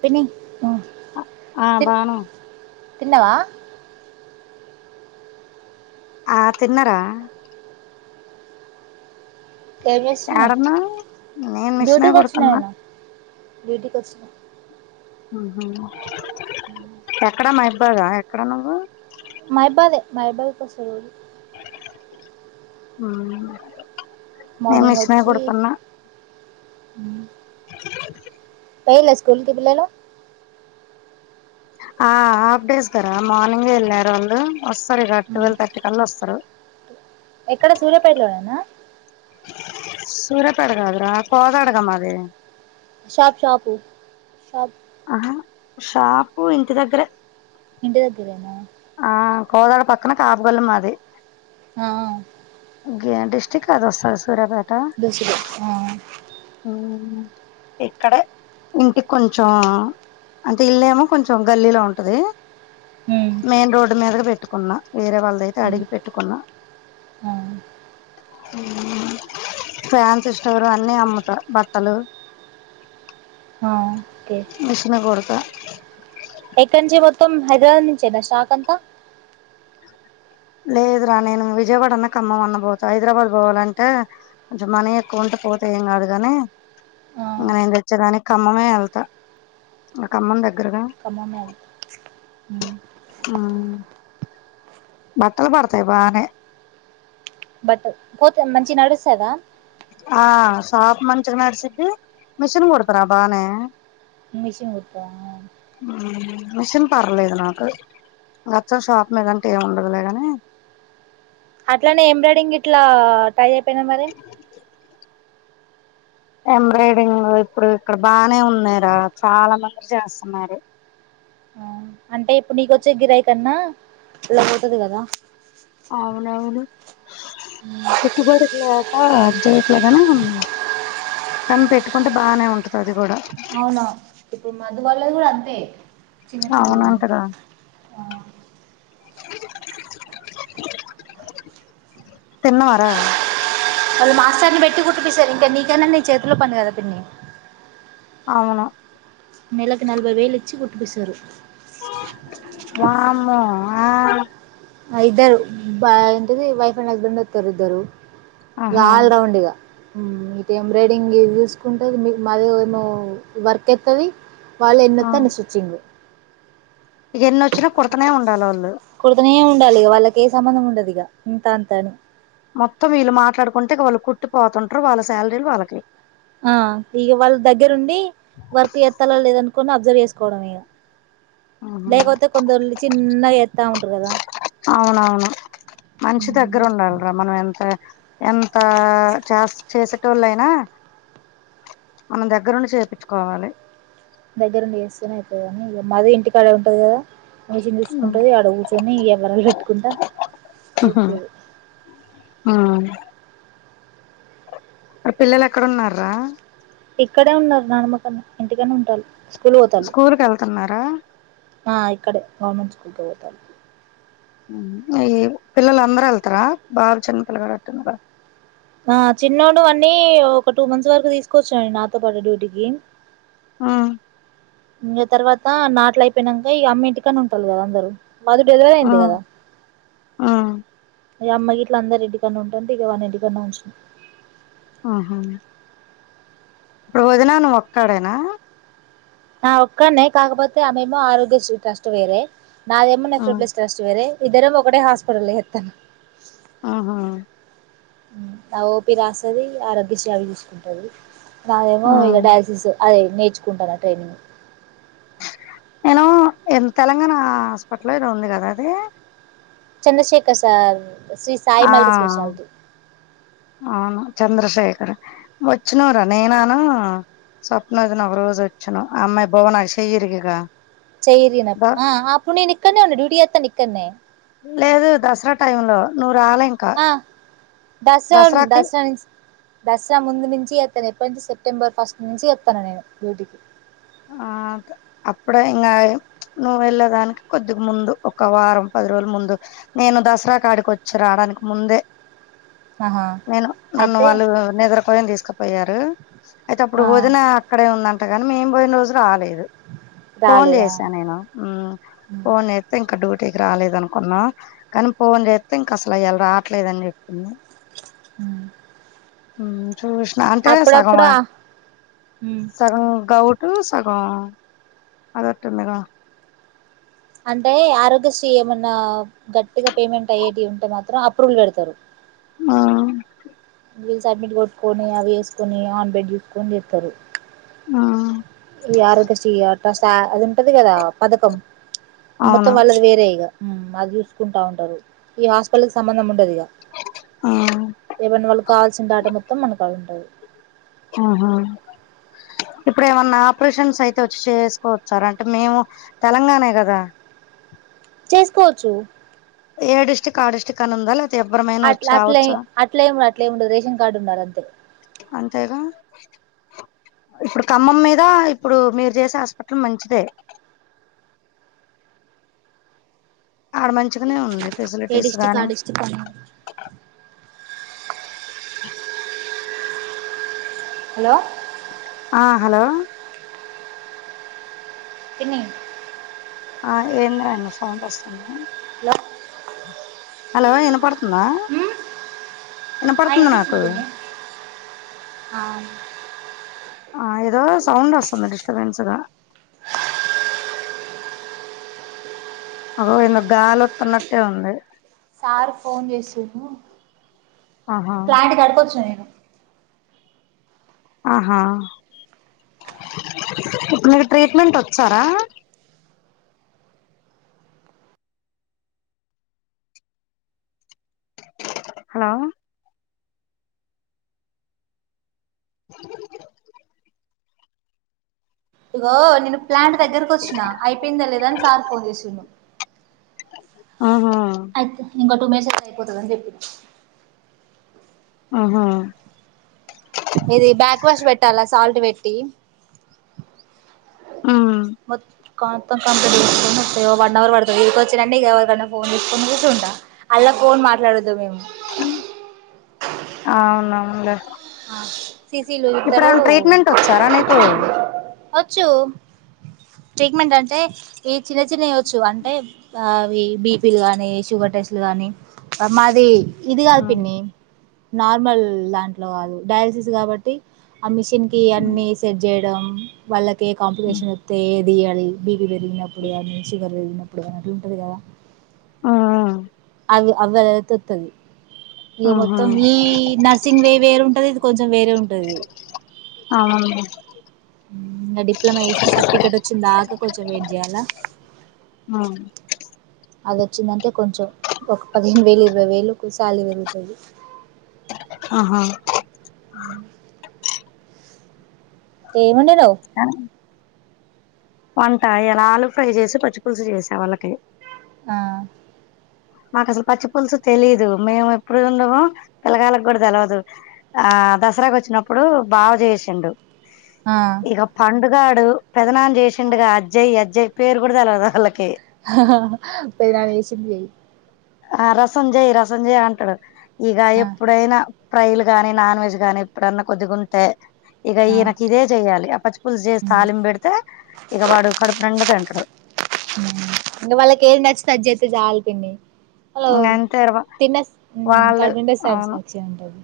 పిన్నీ ఆ ఆ బాను తిన్నవా ఆ తిన్నారా ఏమ్ చేస్తున్నావ్ ఏడున్నావ్ నేను మిషనే డ్యూటీకి వచ్చన కుడుతున్నా నేనూ డ్యూటీ కచ్చిన హహ హ ఎక్కడ మా మహిబ్బాగా ఎక్కడ నువ్వు [unintelligible] [unintelligible] కసరుంది హ నేను మార్నింగ్ మిశనే కొడతన్నా హ పైల స్కూల్కి పిల్లలు ఆ హాఫ్ డేస్ గారా మార్నింగ్ వెళ్ళారు అండీ వస్తారు ఇక ట్వెల్వ్ థర్టీ కల్లా వస్తారు ఎక్కడ సూర్యపేటలోనేనా సూర్యాపేట కాదురా కోదడా గ మాది షాపు షాపు ష ఆహా షాపు ఇంటి దగ్గరె ఇంటి దగ్గరేనా ఆ కోదాడ పక్కన కాపుగల్లి మాది ఆ కా దస్తది సూర్యాపె దసలు ఆ ఇక్కడ ఇంటికి కొంచెం అంటే ఇల్లేమో కొంచెం గల్లీలో ఉంటది ఉమ్ మెయిన్ రోడ్ మీదగా పెట్టు కున్నా వేరే వాళ్ళైతే ఉమ్ అడిగి పెట్టుకున్న ఆ ఫాన్సీ స్స్టోర్ అన్ని అమ్ముతా బట్టలు ఆ ఓకే మిషన్ కోడెత్ ఎక్కడ నుంచి మొత్తం హైదరాబాద్ నుంచి నా షాక్ అంతా లేదురా నేను విజయవాడ అన్న ఖమ్మం అన్న పోతా, హైదరాబాద్ పోవాలంటే కొంచెం మనీ ఎక్కువ ఉంటే పోతా ఏం కాదుగాని, ఆ ఇంక నేను తెచ్చేదానికి ఖమ్మమే వెళ్తా ఇక ఖమ్మం దగ్గర కమ్మమే మ్ బట్టలు పడతాయి బానే బట్ పోతే మంచిగా నడుస్తదా ఆ షాప్ మంచిగా నడ్సద్ది మిషిన్ కుడతార బానే మిషన్ కుట్టుతవ మెషీన్ పర్లేదు నాకు అచం షాప్ మీదంటే ఏం ఉండదులేగాని అట్లానే ఎంబ్రాయిడింగ్ ఇట్లా ట్రై చేయిపోయినవు మరి ఎంబ్రాయిడింగ్ ఇప్పుడు ఇక్కడ బానే ఉన్నార చాలా మంది చేస్తున్నారు. అంటే ఇప్పుడు నీకొచ్చే గిరాయి కన్నా ఇలాపోతది కదా అవును అవును ఇటు బాడీలు లేక జయం గానే కని పెట్టుకుంటే బాగానే ఉంటుది అది కూడా అవునా ఇప్పుడు మధు వల్లి కూడా అంతే చిన్న చిన్నవాన్ని అవునంటగా తిన్నవారా వాళ్ళు మాస్టర్ని పెట్టి కుట్టిపిస్తారు ఇంకా నీకన్నా నీ చేతిలో పని కదా పిన్ని అవునా నెలకు నలభై వేలు ఇచ్చి కుట్ బిస్తారు వామ్మో ఆ ఇద్దరు బా ఎంటది వైఫ్ అండ్ హస్బెండ్ వస్తరు ఇద్దరు ఇగ ఆహా ఆల్ రౌండ్ ఇగా ఉమ్ ఇది ఎంబ్రాయిడింగ్ ఇది తీసుకుంటది మళ్ళీ ఏమో వర్క్ అయితది వాళ్ళు ఎన్నోతే అన్ని స్టిట్చింగ్ ఇగ ఎన్ని వచ్చిన కుడుతునే ఉండాలీ వాళ్ళు కుడుతనే ఉండాలి ఇగ వాళ్ళకె సంబంధం ఉండదిగా ఇంత అంతని మొత్తం వీళ్ళు మాట్లాడుకుంటే వాళ్ళు కుట్టిపోతుంటరు వాళ్ళ శాలరీలు వాళ్ళకి ఆ ఇగ వాళ్ళ దగ్గరుండి వర్క్ చేతల లెదని కొన్ని అబ్జర్వ్ చేసుకోవడం ఇగ ఆహా లేకపోతే కొందరు చిన్నగా ఎత్తా ఉంటారు కదా అవునవును మనిషి దగ్గర ఉండాలరా మనం ఎంత ఎంత చేస్ చేసేటోలు అయినా మనం దగ్గరుండి చేపించుకోవాలి దగ్గరుండి చేస్తేనే అయితదనీ ఇక మధు ఇంటికాడే ఉంటది కదా మెషీన్ ఉమ్. చూసుకుంటుంది ఆడ కూర్చొని యవ్వరాలు పెట్టుకుంటా చేతది ఆ మరి పిల్లలు ఎక్కడున్నార్రా ఇక్కడే ఉన్నారు నానమకన్నా ఇంటికానే ఉంటాలు స్కూల్ కి వెళ్తున్నారా ఆ ఇక్కడే గవర్నమెంట్ స్కూల్ కే పోతాలు ఉంహు ఈ పిల్లలు అందరు వెళ్తారా బాబు చిన్న పిల్లగాడు అంటున్నావ్ కదా ఆ చిన్నోడు అన్నీ ఒక టూ మంత్స్ వరకు తీసుకొచ్చాండి నాతో పాటు డ్యూటీకి ఉమ్ ఇంగ తర్వాత నాట్లయిపోయినంక ఇగ అమ్మ ఇంటికన్నె ఉంటరు కదా అందరు మధు డెలివరీ ఆ అయింది కదా ఆ ఇగ అమ్మ గిట్ల అందరు ఇంటి కాడనే ఉంటుంటే ఇగ వాన్ని ఇంటికాడనే ఉంచిన ఆహా ఇప్పుడు వదిన నువ్వు ఒక్కడేనా ఆ ఒక్కనే కాకపోతే ఆమెమో ఆరోగ్య శ్రీ ట్రస్ట్ వేరే నాదేమో ఆ మెట్రో ప్లేస్ ట్రస్ట్ వేరే ఇద్దరం ఒకటె హాస్పిటల్ లో చేతనం ఆహా ఉమ్ ఆ ఓపి రాస్తది ఆరోగ్య శ్రీ అవి చుసుకుంటది నాదేమో ఆ ఇగ డయాసిస్ అది నేర్చుకుంటన్న ట్రైనింగ్ నేను ఎం తెలంగాణ హాస్పిటల్ ఏదో ఉంది కదా అది చంద్రశేఖర్ సార్ శ్రీ సాయి ఆ మల్టీ స్పెషాలిటీ అవును చంద్రశేఖర్ వచ్చిననురా నేనాను స్వప్న వదిన ఒక రోజు వచ్చినాము ఆ అమ్మాయి భువన చెయ్యరిగిగా చెయ్యి ఇరిగినప్పుడు అప్పుడును ఇక్కనే ఇంటి డ్యూటీ చేస్ ఇక్కడనే లేదు దసరా టైం లో నువ్వు రాలే ఇంకా ఆ దసర్ దసరాకి దస దసరా ముందు నుంచి చేతన ఎప్పటి నుంచి సెప్టెంబర్ ఫస్ట్ నుంచి చెస్తాను నేను డ్యూటీ ఆ అప్పుడే ఇంకా నువ్వు వెళ్ళేదానికి కొద్దిగా ముందు ఒక వారం పది రోజుల ముందు నేను దసరా కాడికి వచ్చి రావడానికి ముందే ఆహా నేను నన్ను అయితే వాళ్ళు నిద్ర పో తీసుకు పోయారు అయితే అప్పుడు ఆ వదిన అక్కడే ఉందన్ మేము పోయిన రోజు రాలేదు ఫోన్ రాలేదా చేసాను నేను ఉ ఫోన్ చేస్తే డ్యూటీ ఇటీకి రాలేదు అనుకున్నా కానీ పోన్ చేస్తే ఇంక అసలు ఇయాల రావట్లేదని చెప్పింది ఉ ఊ చూసిన అంటే సగమా సగం గౌడ్ టూ సకం అది [unintelligible] అంటే ఆరోగ్యశ్రీ ఏమన్నా గట్టిగా పేమెంట్ అయ్యేటి ఉంటే మాత్రం అప్రూవల్ పెడతారు ఆ వీళ్ళు సడ్మిట్ కొట్టుకొని అవి వేసుకొని ఆన్ బెడ్ చూసుకొని చెస్తారు ఊ ఈ ఆరోగ్య శ్రీ అది ఉంటది కదా పథకం మొత్తం అవును వాళ్ళది వేరే ఇగ అది చూసుకుంటా ఉంటారు ఈ హాస్పిటల్ కు సంబంధం ఉ ఉంటది మ్ ఏమనా వాళ్ళు కావాల్సిన డేటా మొత్తం మనకాడా ఉంటది కదా ఆహ ఇప్పుడు ఏమన్నా ఆపరేషన్స్ అయితే వచ్చి చేసుకోవచ్చారా అంటే మేము తెలంగాణ కదా చేసుకోవచ్చు ఏ డిస్ట్రిక్ట్ కి ఆ డిస్ట్రిక్ట్ అని ఉందా లేక అట్ అట్ల అట్లా ఏముండ అట్ల ఏముండదు రేషన్ కార్డు ఉండాలా అంతే అంతేగా ఇప్పుడు ఖమ్మం మీద ఇప్పుడు మీరు చేసే హాస్పిటల్ మంచిదే ఆడ మంచిగానే ఉంది ఏ ఫెసిలిటీస్ డిస్ట్రిక్ట్ ఆ గానీ డిస్ట్రిక్ట్ అని హలో ఆ హలో పిన్ని ఆ ఏంద రండి సౌండ్ వస్తుంది హలో హలో ఇనపడుతుంద ఉమ్ ఆ ఇనుపడుతుందీ నాకు అవు ఆ ఏదో సౌండ్ వస్తుంది డిస్టర్బెన్స్ గా అదో ఇంద గాలిొస్తున్నట్టే ఉంది సార్ ఫోన్ చేసిరు ఆహా ప్లాంట్ కడుపవచ్చు నేను ఆహా మీరు ట్రీట్మెంట్ వచ్చారా హలో [inaudible] ఓ నేను ప్లాంట్ దగ్గరకు వచ్చిన అయిపోయిందా లేదాని సార్ ఫోన్ చేసిండు ఆహా అయితే ఇ తుమేస్తే [inaudible] అనీ చెప్పిండు ఆహా ఇది బ్యాక్ వాష్ పెట్టాలా సాల్ట్ పెట్ టీ ఉమ్ కొంత కంపెనీ ఫోన్ వస్తాయి వన్ అవర్ పడుతుంది ఇదిక వచ్చి అండి ఇక ఎవరికనా ఫోన్ తీసుకని చూసి ఉంటాం అలా ఫోన్ మాట్లాడొదు మేము అవునా అ ససీలు ఇతారు ట్రీట్మెంట్ వచ్చారా నీకు వచ్చు ట్రీట్మెంట్ అంటే ఈ చిన్న చిన్నవియ్వచ్చు అంటే అవి బీపీలు కానీ షుగర్ టెస్ట్లు కానీ మాది ఇది కాదు ఉమ్ పిన్ని నార్మల్ లాంంటి కాదు డయాలసిస్ కాబట్టి ఆ మిస్ ఇంకా ఇ అన్నీ సెట్ చే వల్ల ఉమ్ కాంపిటీషన్ అతే తీయాలి బీపీ పెరిగినప్పుడు కానీ షుగర్ పెరిగినప్పుడు కానీ అట్లా ఉంటుంది కదా ఆ అవి అ వెళతుతది ఇక ఉహు మొత్తం ఈ నర్సింగ్ వే వేరే ఉంటది ఇది కొంచెం వేరే ఉంటది అవును ఇకా డిప్లొమా చేసిన సర్టిఫికెట్ వచ్చింది దాకా కొంచెం వెయిట్ చేయాలా ఉమ్ అది వచ్చిందంటే కొంచెం ఒక పదిహేను వేలు ఇరవై వేలు కొ సాలరీ పెరుగుతది ఆహా అ ఏ ఉండ్ ఆ వంట ఇయ్యలా ఆలు ఫ్రై చేసి పచ్చి పులుసు చేసా వాళ్ళకి ఆ మాకు అసలు పచ్చి పులుసు తెలీదు మేము ఎప్పుడు ఉండమె పిల్లగల్లాకు కూడా తెలవదు ఆ దసరాకి వచ్చినప్పుడు బావా చేసిండు. ఆ ఇగ పండు గాడు పెద్దనాన చేసిండుగా అజ్జయ్ అజ్జయ్ పేరు కూడా తెలవదు వాళ్ళక్ పెద్దనాన చేసింది చెయ్ ఆ రసంజయ్ రసంజయ్ అంటడు. ఇగ ఆ ఎప్పుడైనా ఫ్రైలు గాని నాన్ వెజ్ గాని ఎప్పుడన్నా కొద్దిగా ఉంటే ఇగ ఆ ఈయనకి ఇదే చెయ్యాలి ఆ పచ్చి పులుసు చేస్ మ్ తాలిం పెడితే ఇగ వాడు కడుపు నిండ తింటడు. మ్ ఇంగ వాళ్ళకి హలో తిన్న హ్మ్ వాళ్ళు కడుపు నిండా అవును సాటిస్ఫాక్షనే ఉంటది.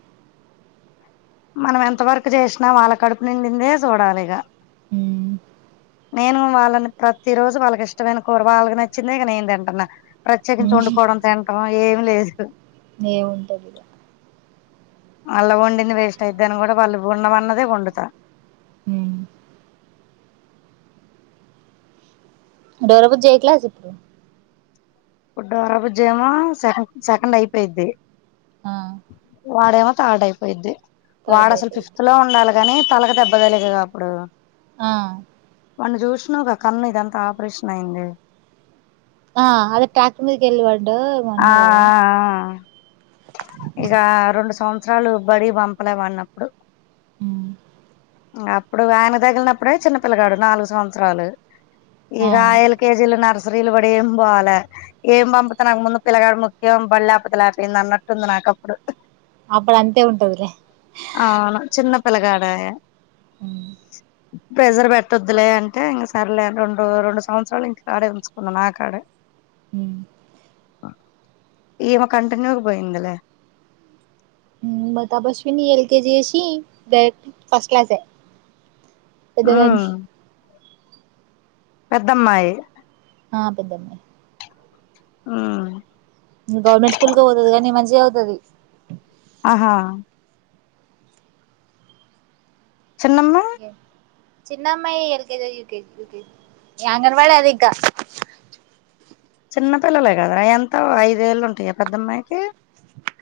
మనం ఎంత వరకు చేసినా వాళ్ళ కడుపు నిండిందే చూడాలిగా హ్మ్ నేను వాళ్ళని ప్రతి రోజు వాళ్ళ కిష్టమైన కూర వాళ్ళక్ నచ్చిందే ఇగ నేను తింటున్నా. ప్రత్యేకించి వండుకోవడం తింటం. ఏమి లేదు ఏముంటది ఇగ మళ్ళ వండింది వేస్ట్ అయిద్దని కూడా వాళ్ళు వండమన్నదే వండుతా హ్మ్ డోరాబుజ్జి ఎ క్లాస్ ఇప్పుడు ఇప్పుడ్డు డోరాబుజ్జి ఏమో సెకండ్ సెకండ్ అయిపోయిద్ది. ఆ వాడేమో థర్డ్ అయిపోయిద్ది. వాడు థర్డ్ అసలు ఫిఫ్త్ అయిపోయిద్ది లో ఉండాలి. గాని తలక్ దెబ్బదలిగేగా అప్పుడు ఆ మొన్న చూసినావ్ గ కన్ను మీద ఇదంతా ఆపరేషన్ అయింది. ఆ అదే టాక్ మీద కెళ్లి పడ ఆ ఆ ఆ ఆ ఇగ రెండు సం వస్త్రాలు బడికి పంపలేం అనప్పుడు హ్మ్ అప్పుడు వానికి తగిలినప్పుడే చిన్న పిల్గాడు నాలుగు సంవత్సరాలు ఆ ఇగా అయిల్ కేజీలు నర్స్ నిలబడి ఏం పోవాలే ఎమ్ పంపుత నాకు ముందు పిల్లగాడు ముఖ్యం బళ్ళే లేకపోతే లేకపోయింది. అన్నట్టుంది నాకప్పుడు అప్పుడు అంతే ఉంటదిలే అవును చిన్న పిల్లగాడాయే హ్మ్ ప్రెజర్ పెట్టొద్లే అంటే ఇంక సరలే రెండు రెండు సంవత్సరాలు ఇంకా కాడ ఉంచుకున్నా నా కాడే హ ఈమ కంటిన్యూ పోయిందలే మ తబస్విని ఎల్కజీసి డైరెక్ ఫస్ట్ క్లాస్ ఎదవ ఉమ్ పెద్దమ్మాయి ఆ పేదమయి ఉ గవర్నమెంట్ స్కూల్ కౌ పోతుది కానీ మంచిగా చదువుతుది ఆహా చిన్నమ్మా చిన్నమ్మాయి ఎల్ కజీ యూకేజ యకేజ అంగ వాడి అదికా చిన్నపిిల్లలే కదా అవి ఎంత ఐదేళ్లు ఉంటాయి పెద్దమ్మాయికి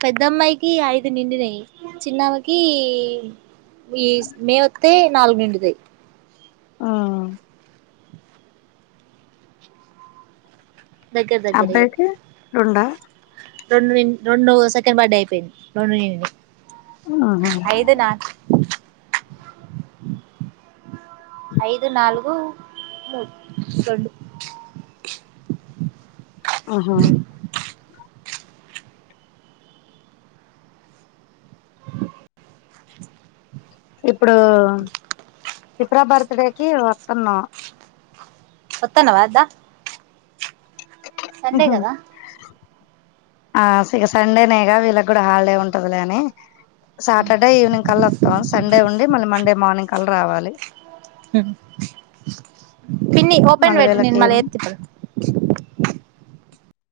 పెద్దమ్మాయికి ఐదు నిండినయ చిన్నామకి ఈ మే వతే నాలుగు నిండుతాయి ఆ దగ్గర దగ్గర ఇగ అబ్బాయికి రెండా రెండు రెండు సెకండ్ బర్త్డే అయిపోయింది రెండు నిన్ ఆహా ఐదు నా ఐదు నాలుగు ము రెండు ఆహా ఎప్పుడూ ఇప్పుడు చిత్ర బర్త్ డేకిి వస్తున్నాం ఓత్తనవా అద్దా ఆహా ఆ సండేనేగా వీళ్ళకి కూడా హాలిడే ఉంటదులేని సాటర్డే ఈవినింగ్ కల్లా వస్తాం సండే ఉండి మళ్ళీ మండే మార్నింగ్ కలా రావాలి హ పిన్ని ఓపెన్ మళ్ళీ వెేట ని వీళ్ళకి మలే ఎత్తిట